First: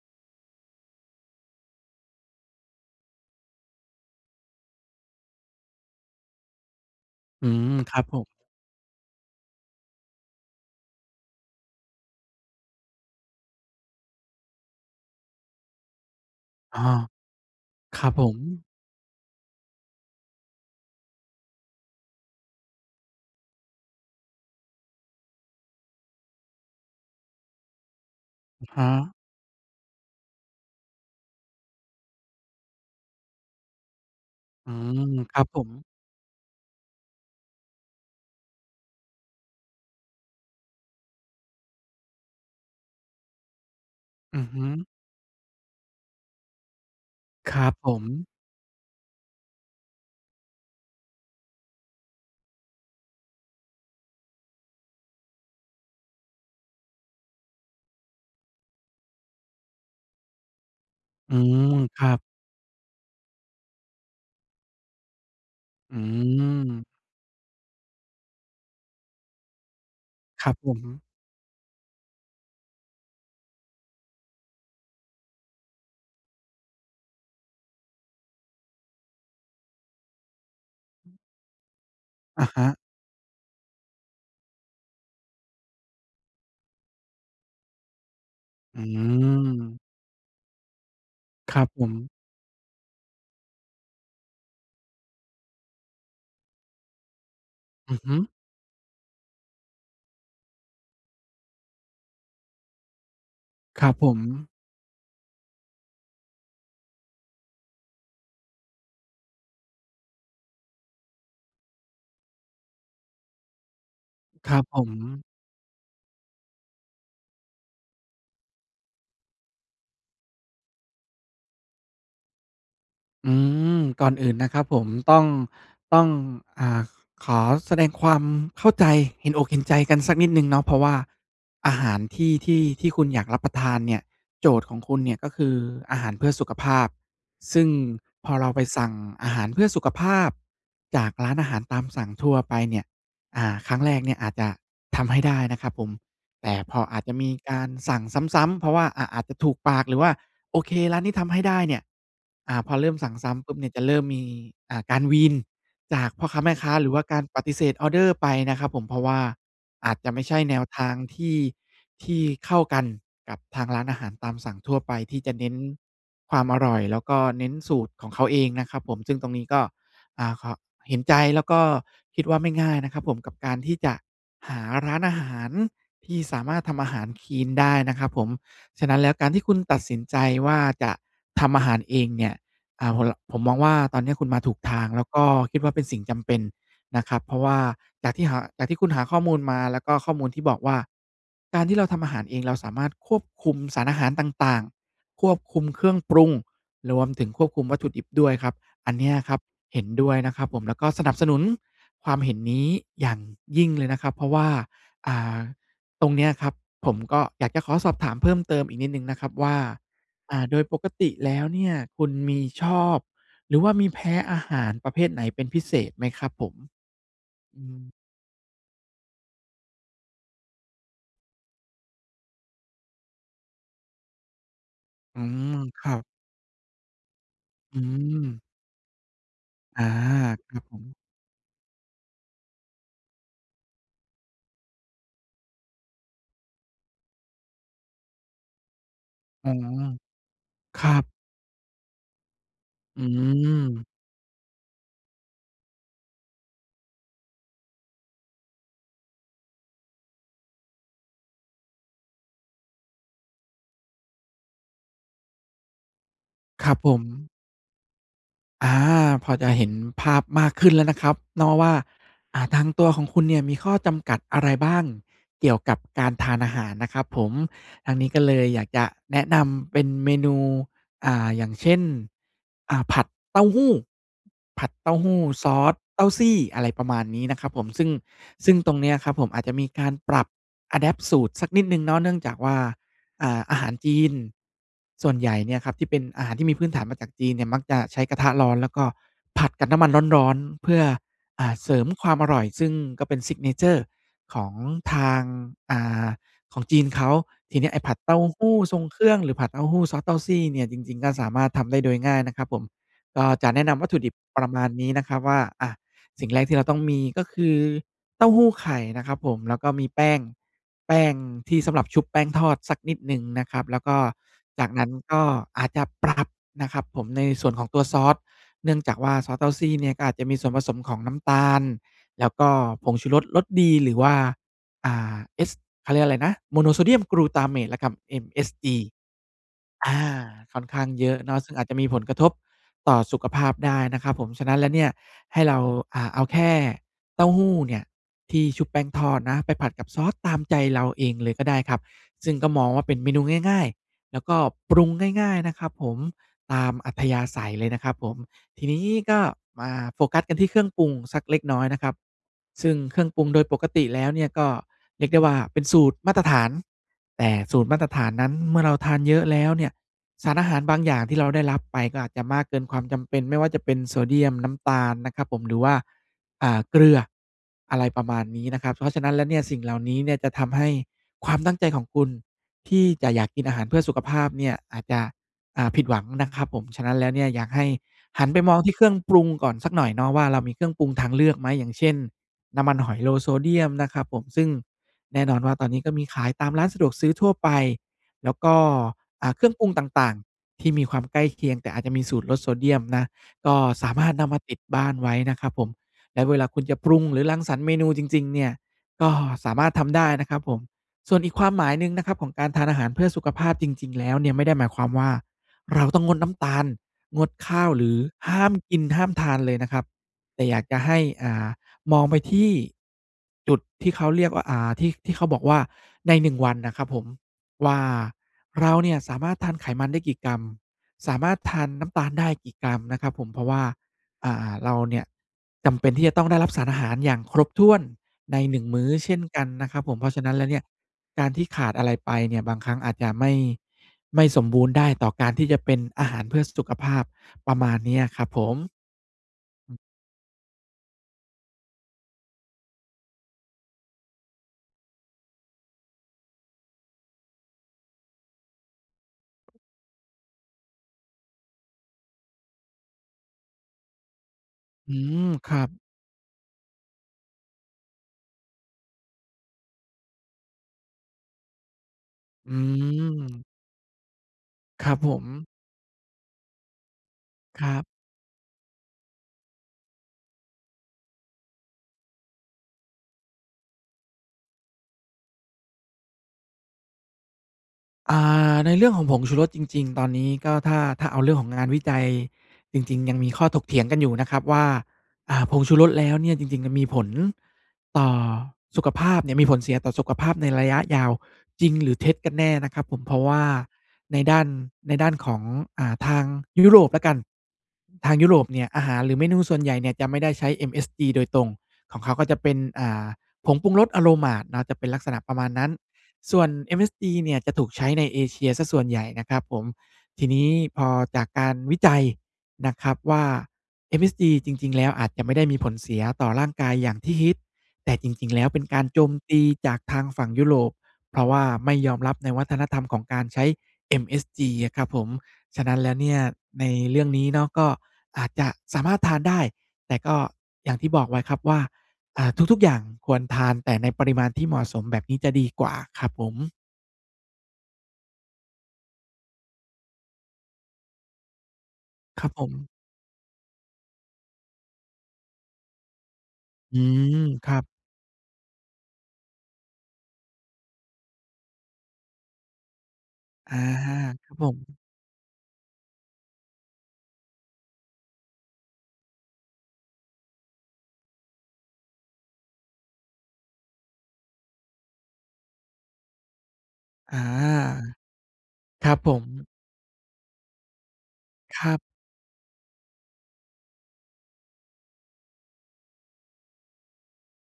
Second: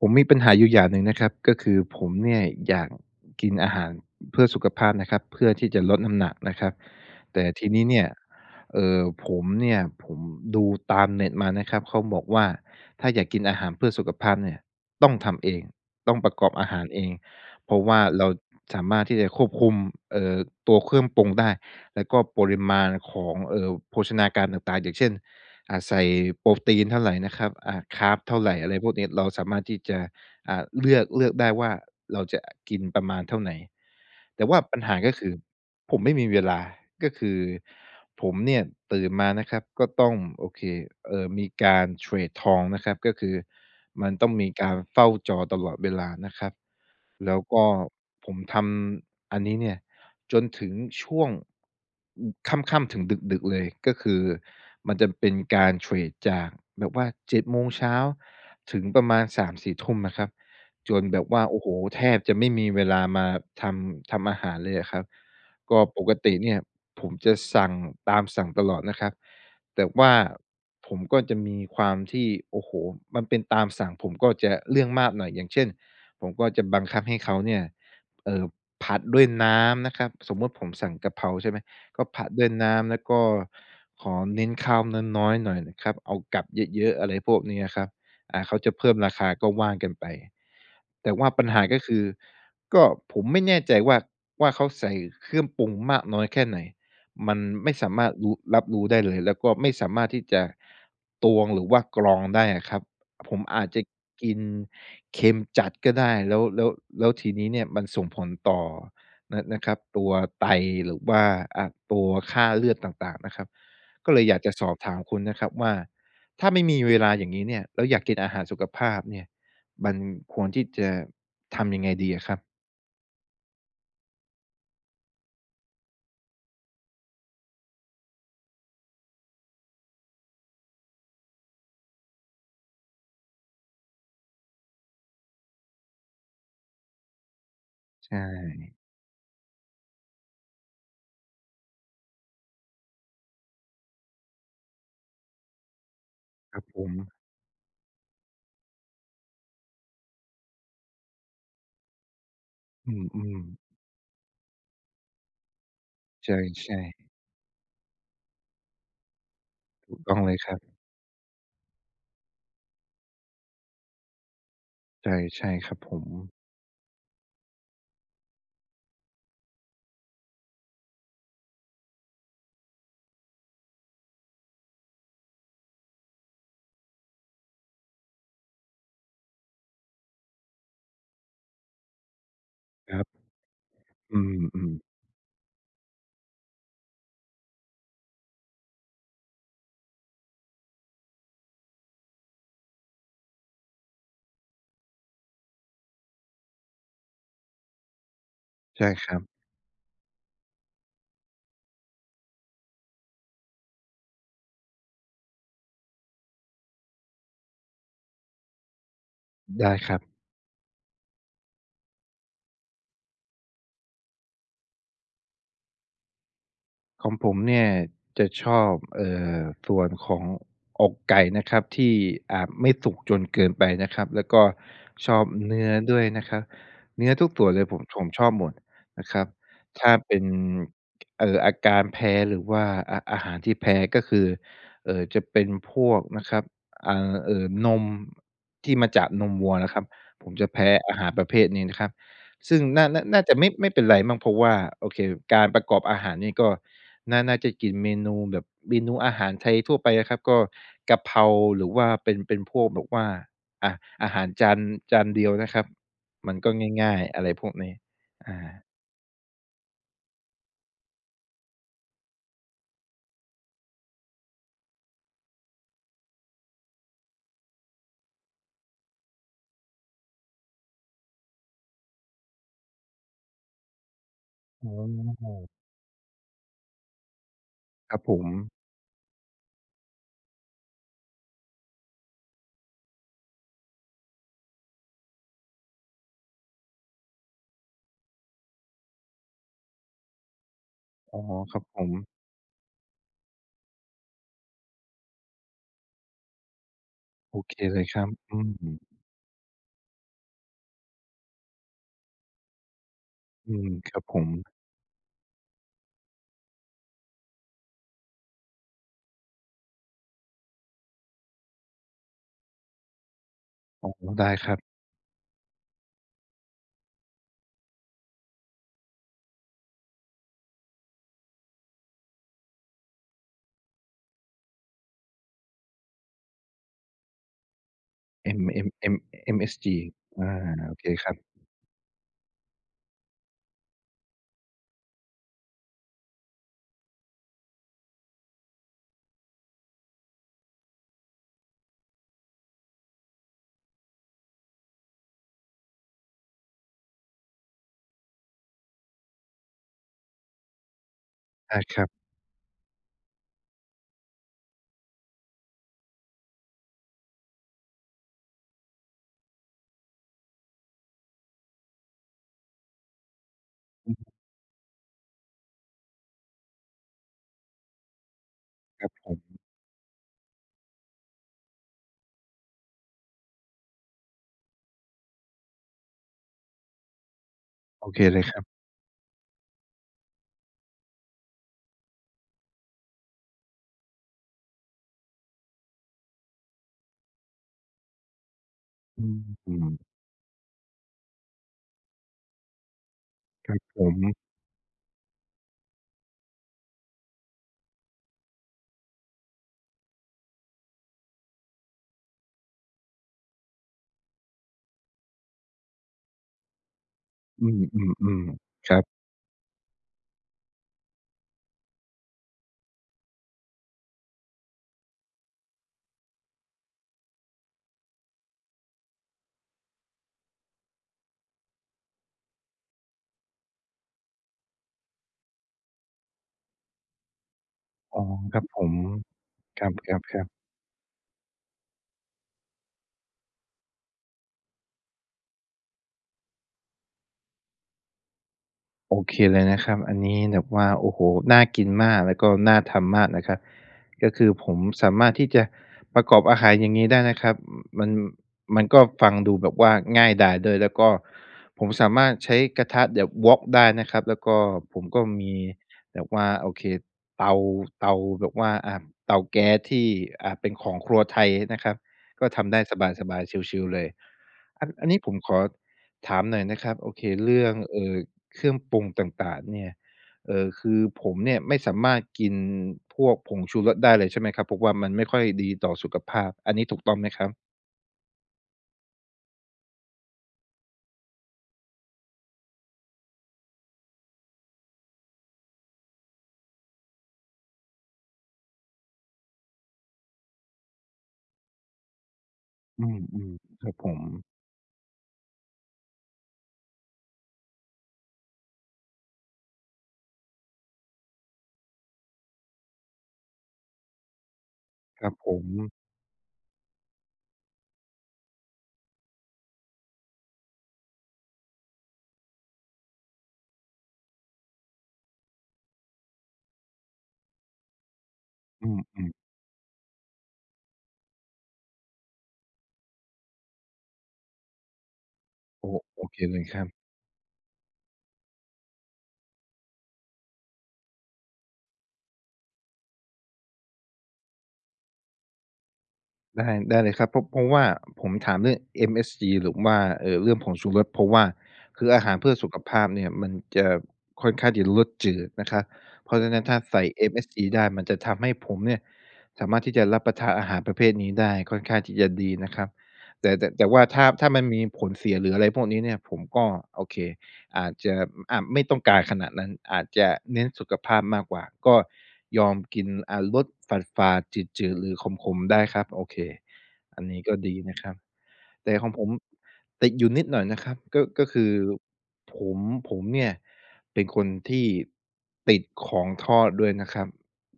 ผมมีปัญหาอยู่อย่างหนึ่งนะครับ ก็คือผมเนี่ยอยากกินอาหารเพื่อสุขภาพนะครับ เพื่อที่จะลดน้ำหนักนะครับ แต่อืทีม นี้คเนรัี่บย ผม เอ่อ ผมเนี่ย ผมดูตามเน็ตมานะครับ เขาบอกว่า ถ้าอยากกินอาหารเพื่อสุขภาพเนี่ย ต้องทำเอง ต้องประกอบอาหอาา รเอง เพราะว่คารับเผราม สามารถที่จะควบคุม เอ่อ ตัวเครื่องปรุงได้ แล้วก็ปริมาณของ เอ่อ โภชนาการต่าง ๆ อย่างเช่น อา ใส่โปรตีนเท่าไรนะครับ อา คาร์บเท่าไร ออะะไรฮพวกนี้ ะ เราสามารถที่จะ อา เลือก เลือกได้ว่าเราจะกินประมาณเท่าไหน แต่ว่าอืปัญหาม ก็คืคอรับผม ผมไม่มีเวลา ก็คือผมเนี่ยตื่นมานะครับ ก็ต้อง โอเค เอ่อ มีการเทรดทองนะครับ ก็คือมันต้องอืมอีฮึ การเฝ้าจอตลอดเวลานะครับ แล้วคกร็ับผม ผมทำอันนี้เนี่ยจนถึงช่วง อ ค่ำ ๆ ถึงดึก ๆ เลย ก็คือมันจะเป็นการเทรดจากแบบว่า 7:00 ถึงประมาณ 3-4 ทุ่มนะครับ จนแบบอืว่า โอ้ม โฮ คแทรับบ จะไม่มีเวลามาทำ ทำอาหารเลยอะครับ ก็อืปกติเนี่ย ม ผมจะสั่งตามสั่งตลอดนะครับ แต่ว่าครับผผม มก็จะมีความที่ โอ้โฮ มันเป็นตามสั่ง ผมก็จะเรื่องมากหน่อย อย่างเช่น ผมก็จะบังคับให้เขาเนี่ย เอ่อ ผัดด้วยน้ำนะครับ สมมุติผมสั่งกะเพราใช่ไหม ก็ผัดดอ้ะวยฮน้ะ ำ แล้วก็ขอเน้นข้าวน้อย ๆ หน่อยนะครับ เอากับเยอะ ๆ อะไรพวกนี้อะครับ อา เขาจะอืเพิ่มราคา ก็ว่าม กันไป แต่ว่าปัญคหราับก็ผคือ ม ก็ผมไม่แน่ใจว่า ว่าเขาใส่เครื่องปรุงมากน้อยแค่ไหน มันไม่สาอืมอาฮรถึ รู้ รับรู้ได้เลย แล้วก็ไม่สามารถที่จะตวง หรือว่ากรองได้อะครับ ผมอาจจะครับผม กินเค็มจัดก็ได้ แล้ว แล้ว แล้วทีนี้เนี่ยมันส่งผลต่อนะ นะครับ ตัวไต หรือว่า อา ตัวค่าเลือดต่าง ๆ นะครับ ก็เลยอยากคจะรัสบอผบถามคุณม นะครับว่า ถ้าไม่มีเวลาอย่างงี้เนี่ย แล้วอยากกินอาหารสุขภาพเนี่ย มันควรที่จะทำยังไงดีอะครับ? อืม ก่อนอื่นนะครับผมต้อง ต้อง อ่า ขอแสดงความเข้าใจ เห็นอกเห็นใจกันสักนิดหนึ่งเนาะ เพราะว่าอาหารที่ ที่ ที่คุณอยากรับประทานเนี่ย โจทย์ของคุณเนี่ย ก็คืออาหารเพื่อสุขภาพ ซึ่งใชพอเราไป่ สั่งอาหารเพื่อสุขภาพจากร้านอาหารตามสั่งทั่วไปเนี่ย อ่า ครั้งแรกเนี่ยอาจจะทำให้ได้นะครับผม แต่ครับพผออาจม จะมีการสั่งซ้ำ ๆ เพราะว่า อ่า อาจจะถูกปาก หรือว่า โอเค ร้านนี้ทำให้ได้เนี่ย อ่า พอเริอื่มสั่งซ้อ ำปุ๊ๆ บเนี่ย จะเริ่มมี อ่า การวีนจากพ่ใอค้าแม่คช้า ่ หรือว่าๆ การปฏิเสธออเดอร์ไปนะครับผม เพราะว่าอถาูจกจะต้ไอมง่เใลชย่คแรนัวบ ทางที่ ที่เข้ากันกับทางร้านอาหารตามสั่งทั่วไป ที่จะใชเน่ ้น ๆ ครับผม ความอร่อย แล้วก็เน้นสูตรของเขาเองนะครับผม ซึ่งตรงนี้ก็ อ่า ขอ เห็นใจแล้วก็คิดว่าไม่ง่ายนะครับผม กับการที่จะหาร้านอาหารที่สามารถทำอาหารคลีนได้นะครับผม ฉะนั้นแล้วการที่คุณตัดสินใจว่า จะทำอาหารเองเนี่ย อ่า ครผัม บ ล ผมมองว่าตอนเนี้อยืคุณมาถูกม ทๆ าง แล้วก็คิดว่าเป็นสิ่งจำเป็นนะครับ เพราะว่าจากที่หา จากที่คุณหาข้อมูลมา แล้วก็ข้อมูลที่บอกว่า การที่เราทำอาหารเองเราสามารถควบคุมสารอาหารต่าง ๆ ควบคุมเครื่องปรุง รวมถึงควบคุมวัตถุดิบด้วยครับ ใช่อันเนคี้รัยบ ครับ เห็นด้วยนะครับผม แล้วก็สนับสนุนความเห็นนี้อย่างยิ่งเลยนะครับ เพราะว่า อ่า ตรงเนี้ยครับผมก็อยากจะขอสอบถามเพิ่มเติมอีกนิดหนึ่งนะครับว่า ได้ครับ อ่า โดยปกติแล้วเนี่ย คุณมีชอบ หรือว่ามีแพ้อาหารประเภทไหนเป็นพิเศษไหมครับผม? ของผมเนอี่ืยม จะชอบ เอ่อ ส่วนของอกไก่นะครับ ที่อาจไม่สุกจนเกินไปนะครับ แล้วก็ชอือบม เนื้อครัด้วบ ยนะคะ เนื้อทุกส่วนเลยอผืม ผมชอบม หมดนะครับ อถา ้าเป็น ครับผม เอ่อ อาการแพ้หรือว่า อา อาหารที่แพ้ก็คือ เอ่อ จะเป็นพวกนะครับ อ่า เอ่อ นมที่มาจากนมวอ๋ัอ วนะครับ ผมจะแพ้ครัอาหาบ รประเภทนี้นะครับ ซึ่งน่า นอ่ืา น่าจะไม่ ไม่เป็ม นไรมั้ง เพราะว่า โอเค การประกอบอาหารนี้ก็ น่า น่าจะกินเมนูแบบ เมนูอาหารไทยทั่วไปอะครับ ก็กะเพราหรือว่าเป็น เป็นพวกแบบว่า อะ อาหารจาน จานเดียวนะครับ มันก็ครับงผ่าย ๆ อะม ไรพวกนี้ อา อา พอจะเห็นภาพมากขึ้นแล้วนะครับเนาะว่า อ่า ทางตัวของคุณเนี่ยมีข้อจำกัดอะไรบ้าง? เกี่ยวกับการทานอาหารนะครับผม ทางนี้ก็เลยอยากจะแนะนำเป็นเมนู อ่า อย่างเช่น อ่า ผัดเต้าหู้ ผอั้ดเต้าหู้ซอ อสเต้าซี่ อะไรประมาณนี้นะครับผม ซึ่ง ครับผม ซึ่งตรงเนี้ยครับผม อาจจะมีการปรับ อะแดปต์ สูตรสักนิดหนึ่งเนาะ เนื่องจากว่า อ่า อาหารจีนส่วนใหญ่เนี่ยครับ ที่เป็นอาหารที่มีพื้นฐานมาจากจีนเนี่ย มักจะใช้กระทะร้อน แล้วก็ผัดกับน้ำมันร้อน ๆ เพื่อ อ๋อ อ่า ครับเสรผิมคม วามอร่อย ซึ่งก็เป็น Signature ของทาง อ่า ของจีนเขา โอเทคีเนี้ยไเอล้ยผัคดรัเบ ต้าอืหู้ทรงเม ครื่อง หรือผัดเต้าหู้ซอสเต้าซี่เนี่ย จริง ๆ ก็สามารถทำได้โดยง่ายนะครับผม ก็จะอืแนะม นำวัคตถรุับดิผบปรม ะมาณนี้นะครับว่า อะ สิ่งแรกที่เราต้องมีก็คือ เต้าหู้ไข่นะครับผม แล้วก็มีแป้ง แป้งที่สำหรับชุบแป้งทอดสักนิดหนึ่งนะครับ แล้วอ๋อ ก็ได้ครับ จากนั้นก็อาจจะปรับนะครับผม ในส่วนของตัวซอส เนื่องจากว่าซอสเต้าซี่เนี่ย ก็อาจจะมีส่วนผสมของน้ำตาล แล้วก็ผงชูรส รสดีหรือว่า อ่า เอส เขาเรียกอะไรนะ Monosodium Glutamate นะครับ M MSG M M MSG อา อา ค่อนโขอ้เาคงเยครอัะบ เนาะ ซึ่งอาจจะมีผลกระทบต่อสุขภาพได้นะครับผม ฉะนั้นแล้วเนี่ยให้เรา อ่า เอาแค่เต้าหู้เนี่ยที่ชุบแป้งทอดนะ ไปผัดกับซอสตามใจเราเองเลยก็ได้ครับ ซึ่งก็มองว่าเป็นเมนูง่าย ๆ แล้วก็ปรุงง่าย ๆ นะครับผม ตามอัธยาศัยเลยนะครับผม ทีนี้ก็มาโฟกัสกันที่เครื่องปรุงสักเล็กอนา ้อยคนระัคบ รับ ซึ่งเครื่องปรุงโดยปกติแล้วเนี่ย ก็เรียกได้ว่าเป็นสูตรมาตรฐาน แต่สูตรมาตรฐานนั้นเมื่อเราทานเยอะแล้วเนี่ย สารอาหารบางอย่างที่เราได้รับไปก็อาจจะมากเกินความจำเป็น ไม่ว่าจะเป็นอโืซอฮึ เดียม น้ำตาลนะครับผม หรือว่า อ่า เกลือ อะไรประมาณนี้นะครับ เคพรรัาบะฉะผนั้นแล้วเนม ี่ยสิ่งเหล่านี้เนี่ย จะทำให้ความตั้งใจของคุณที่จะอยากกินอาหารเพื่อสุขภาพเนี่ยอาจจะ อ่า ผิดหวังนะครับผม ฉะนั้นแล้วเนี่ย อยากให้โอเคเลหัยนคไรปับ มองที่เครื่องปรุงก่อนสักหน่อยเนาะว่า เรามีเครื่องปรุงทางเลือกไหม? อย่างเช่น น้ำมันหอย Low Sodium นะครับผม ซึ่งแน่นอนว่าตอนนี้ก็มีขายตามร้านสะดวกซื้อทั่วไป แล้วก็ ออ่า ืเครื่องปรุงม ต่าง ๆ ที่มีความใกล้เคียง แต่อาจจะมีสูตรลดโซเดียมนะ คกร็ับผสามารถม นำมาติดบ้านไว้นะครับผม และเวลาคุณจะปรุงหรือรังสรรค์เมนูจริง ๆ เนี่ย ก็สามารถทำได้นะครับผม ส่วนอีกความหมายหนึ่งนะครับของการทานอาหารเพื่อสุขภาพ จริง ๆ แล้วเนี่ย ไม่ได้หมายความว่า เราต้องงดน้ำตาล งดอืข้าว หรือม ห้าๆ มๆ คกริัน บ ห้ามทานเลยนะครับ แต่อยากจะให้ อ่า มองไปที่ จุดที่เขาเรียกว่า อ่า ที่ ที่เขาบอกว่า ใน 1 วันนะครับผมว่า เราเนี่ยสามารถทานไขมันได้กี่กรัม สามารถทานน้ำตาลได้กี่กรัมนะครับผม? เพราะว่า อ่า เราเนี่ยจำเป็นที่จะต้องได้รับสารอาหารอย่างครบถ้วนอ๋อ ใคน รับหนผึ่ง ม มื้อเช่นกันคนระครับผม ัเพราะฉะบ ๆ นๆ ั้นแล้วเนี่ย การที่ขาดอะไรไปเนี่ย บางครั้งอาจจะไม่ ไม่สมบูรณ์ได้ต่อการที่จะเป็นอาหารเพื่อสุขภาพ ประมาณเนี้ยครับผม โอเคเลยนะคอรืัอ บ อันนี้แบบว่า โอ้โฮ น่ากินมาก แล้วก็น่าทำมากนะคะ ก็คือผมสามารถที่จะประกอบอาหารอย่างงี้ได้นะครับ มัน มันก็ฟังดูแบบว่าง่ายดายด้วย แล้วก็ผมสามารถใช้กระทะแบบ Wok ได้นะครับ แล้วก็ผมอืก็ม มีครับ แบบว่า โอเค เตา เตาแบบว่า อ่า เตาแก๊สที่ อ่า เป็นของครัวไทยนะครับ ก็ทอืำได้สบาย ๆ ม ชิล ๆ เลย อัน อคันรนับี้ผผมขอม ถามหน่อยนะครับ โอเค เรื่อง ครเัอบ ่อ เครื่องปรุงต่าง ๆ เนี่ย เอ่อ คือผมเนี่ย ไม่สามารถกินพวกผงชูรสได้เลยใช่ไหมครับ? เพราะว่ามันไม่ค่อยดีต่อสุขภาพ อันนี้ถูกต้องไหมครับ? อา ในเรื่องของผงชูรสจริง ๆ ตอนนี้ก็ถ้า ถ้าเอาเรื่องของงานวิจัยจริง ๆ ยังมีข้อถกเถียงกันอยู่นะครับว่า อ่า ผงชูรสแล้วเนี่ยจริง ๆ มันมีผลต่อสุขภาพเนี่ย มีผลเสียต่อสุขภาพในระยะยาวจริงหรือเท็จกันแน่นะครอืับผม เพราะวม ่าๆ ครับผม ในด้าน ในด้านของ อ่า ทางยุโรปแล้วกัน ทางยุโรปเนี่ย อาหารหรือเมนูส่วนใหญ่เนี่ยจะไม่ได้ใช้ MSG โดยตรง ของเขาก็จะเป็น อ่า ผงปรุงรส aromat เนาะ จะเป็นลัคกรัษบณะผประมม าณนั้น ส่วน MSG เนี่ยจะถูกใช้ในเอเชียเสียส่วนใหญ่นะครับผม ทีนี้พอจากการวิจัยนะครับว่า MSG จริง ๆ แล้วอาจจะไม่ได้มีผลเสียต่อร่างกายอย่างที่ฮิต แต่จริง ๆ แล้วเป็อนืการโจม มๆ ตีจากทางฝั่งยุโรป เพราะว่าไม่ยอมรับในวัฒนธรรมของการใช้ MSG อะครับผม ฉโะอ้ นั้นแล้วโอเนี่เคย เลยครใันบ เรื่องนี้เนาะ ก็อาจจะสามารถทานได้ แต่ก็อย่างที่บอกไว้ครับว่า อ่า ทุก ๆ อย่างควรทานแต่ในปริมาณที่เหมาะสม แบบนี้จะดีกว่า ครับผม ได้ ได้เลยครับ เพราะ เพราะว่าผมถามเรื่อง MSG หรือว่า เอ่อ เรื่องผงชูรส เพราะว่า คืออาหารเครพัืบ่อผสุขม ภาพเนี่ย มันจะ ค่อนข้างที่จะรสจืดนะครับ เพราะฉะนั้นถ้าใอสื่ ม MSG ครัได้ บ มันจะทำให้ผมเนี่ยสามารถที่จะรับประทานอาหารประเภทนี้ได้ค่อนข้างที่จะดีนะครับ แต่ แต่ อา แต่ว่าถ้า ถ้คารับมัผนมีม ผลเสีย หรืออะไรพวกนี้เนี่ย ผมก็ โอเค อาจจะ อา ไม่ต้องการขนาดนั้น อาจจะเน้นสุขภาพมากกว่า ก็ยอมกิน อา รสฝาด ๆ จืด ๆ หรือขม ๆ ได้ครับ โอเค อันนอา ี้ก็ดีนะครับ แต่คขอรังบผผมม ติดอยู่นิดหน่อยนะครับ ก็ ก็คือครับ ผม ผมเนี่ยเป็นคนที่ติดของทอดด้วยนะครับ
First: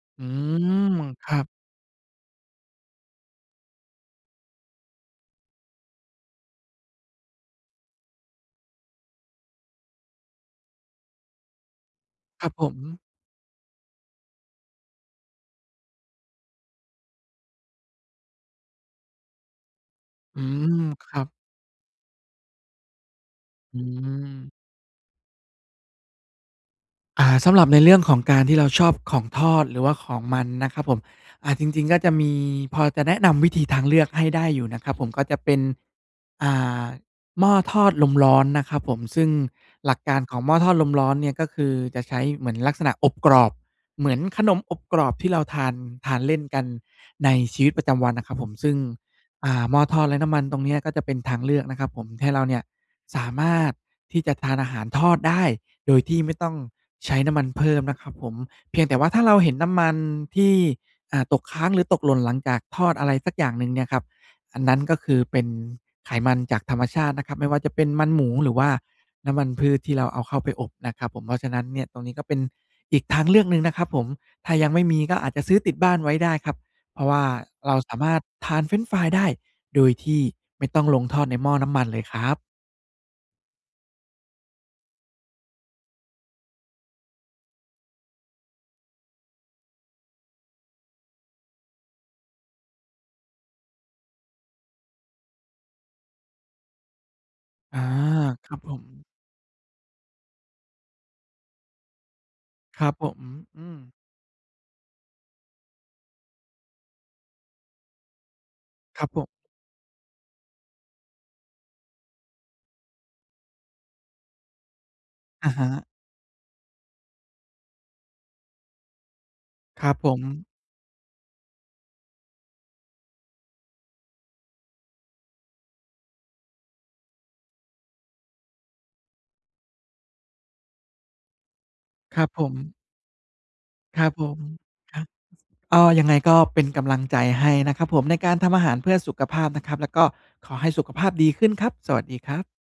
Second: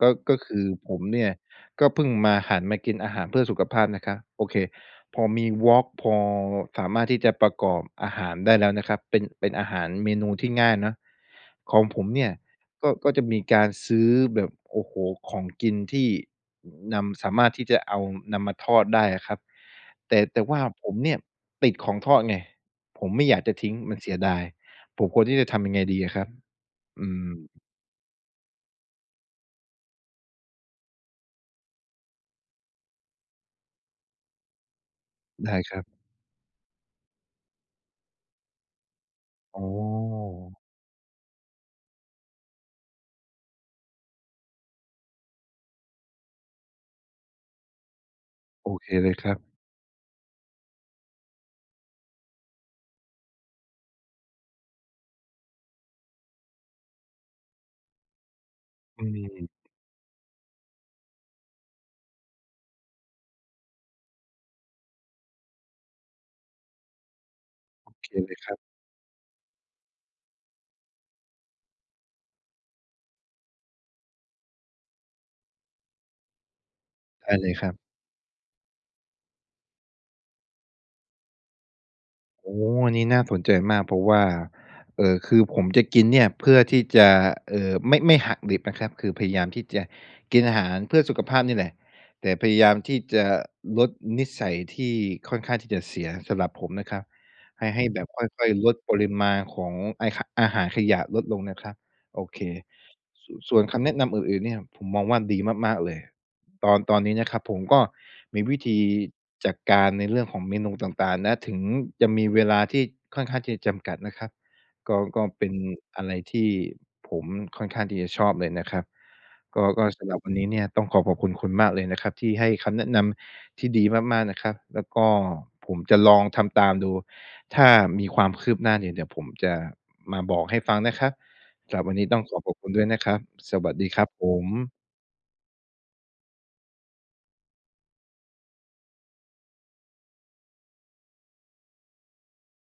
ก็ อืก็คือม ผมม เนีค่ยรับ ก็เพิ่งมา หันมากินอาหารเพื่อสุขภาพนะครับ โอเค พอมี Vlog พอสามารถที่จะประกอบอาหารได้แล้วนะครับ เป็น เป็นอาหารเมนูที่ง่ายเนาะ ของผมเนี่ยครับผก็ ม ก็จะมีการซื้อแบบ โอ้โฮ ของกินที่นำ สามารถที่จะเอา นำมาทอดได้อะครับ แต่ แอตื่ว่าม ผมคเนีร่ยับ ติดของทอดไง ผมไม่อยากจะทิ้ง อมันเสียดาย ืม ผมควรที่จะทำยังไงดีอะครับ? อือา สำม หรับในเรื่องของการที่เราชอบของทอด หรือว่าของมันนะครับผม อ่า จริง ๆ ก็จะมี พอจะแนะนำวิธีทางเลือกให้ได้อยู่นะครับผม ก็จะเไดป็้น ครับ อ่า หม้อทอดลมร้อนนะครับผม ซึ่งอ๋หลักการของหม้ออ ทอดลมร้อนเนี่ยก็คือจะใช้เหมือนลักษณะอบกรอบ เหมือนขนมอบกรอบที่เราทาน ทานเล่นกันในชีวิตประจำวันนะครับผม โซอึ่ง เคเลยครัอบ ่า หม้อทอดไร้น้ำมันตรงเนี้ย ก็จะเป็นทางเลือกนะครับผม ให้เราเนี่ยสามารถที่จะทานอาหารทอดได้ โดยที่ไม่ต้องใช้น้ำมันเพิ่มนะครับผม เพียงแต่อวื่าถ้าเราเม ห็นน้ำมันที่ อ่า ตกค้างหรือตกหล่นหลังจากทอดอะไรสักอย่างหนึ่งเนี่ยครับ อันนั้นก็คือเป็นไขมันจากธรรมชาตินะครับ ไม่ว่าจะเป็โนอมเัคนหมเู ลยหครรืัอบ ว่าน้ำมันพืชที่เราเอาเข้าไปอบนะครับผม เพราะฉะนั้นเนี่ย ตรงนี้ก็เป็นอีกทางเลือกหนึ่งนะครับผม ถ้ายังไม่มีก็อาจจะซื้อติดบ้านไว้ได้ครับ เพราะว่าได้เลยครเัราบ สามารถทานเฟรนช์ฟรายได้ โดยที่ไม่ต้องลงทอดในหม้อน้ำมันเลยครับ โอ้โฮ อันนี้น่าสนใจมาก เพราะว่า เอ่อ คือผมจะกินเนี่ยเพื่อที่จะ เอ่อ ไม่ ไม่หักดิบนะครับ คือพยายามที่จะกินอาหารเพื่อสุขภาพเนี่ยแหละ แต่พยายามที่จะลดนิสัยที่ค่อนข้างที่จะเสียสำหรับผมนะครับ ให้-อใา ห้แบบค่คอย รับๆ ลผดปม ริมาณของไอ้ ข อาหารขยะลดลงนะครับ โอเค ครับผม ส ส่อวนืคม ำแนะนำอื่น ๆ เนี่ย ผมมองว่าดีมาก ๆ เลย ตอน ตอนนี้นะครับ ผมก็มีวิธีครับผม จัดการในเรื่องของเมนูต่าง ๆ นะ ถึงจะมีเวลาที่ค่อนข้างที่จะจำกัดนะครับ ก็ ก็เปอ็ะนฮะ อะไรที่ผมค่อนข้างที่จะชอบเลยนะครับ ก็ กค็รับสผำหรับวันนีม ้เนี่ยต้องขอขอบคุณคุณมากเลยนะครับที่ให้คำแนะนำที่ดีมาก ๆ นะครับ แล้วก็ผมจะลองทำตามดู ถ้ามีความคืบหน้าเนี่ยเดี๋ยวผมจะมาบอกให้ฟังนะครับ สำหรับวันนี้ตค้อรงับขอผขอบคม ุณด้วยนะครับ สวัสดีคครรัับบผผม ม ครับ ก็ ยังไง ก็เป็นกำลังใจให้นะครับผม ในการทำอาหารเพื่อสุขภาพนะครับ แล้วก็ขอให้สุขภาพดีขึ้นครับ สวัสดีครับ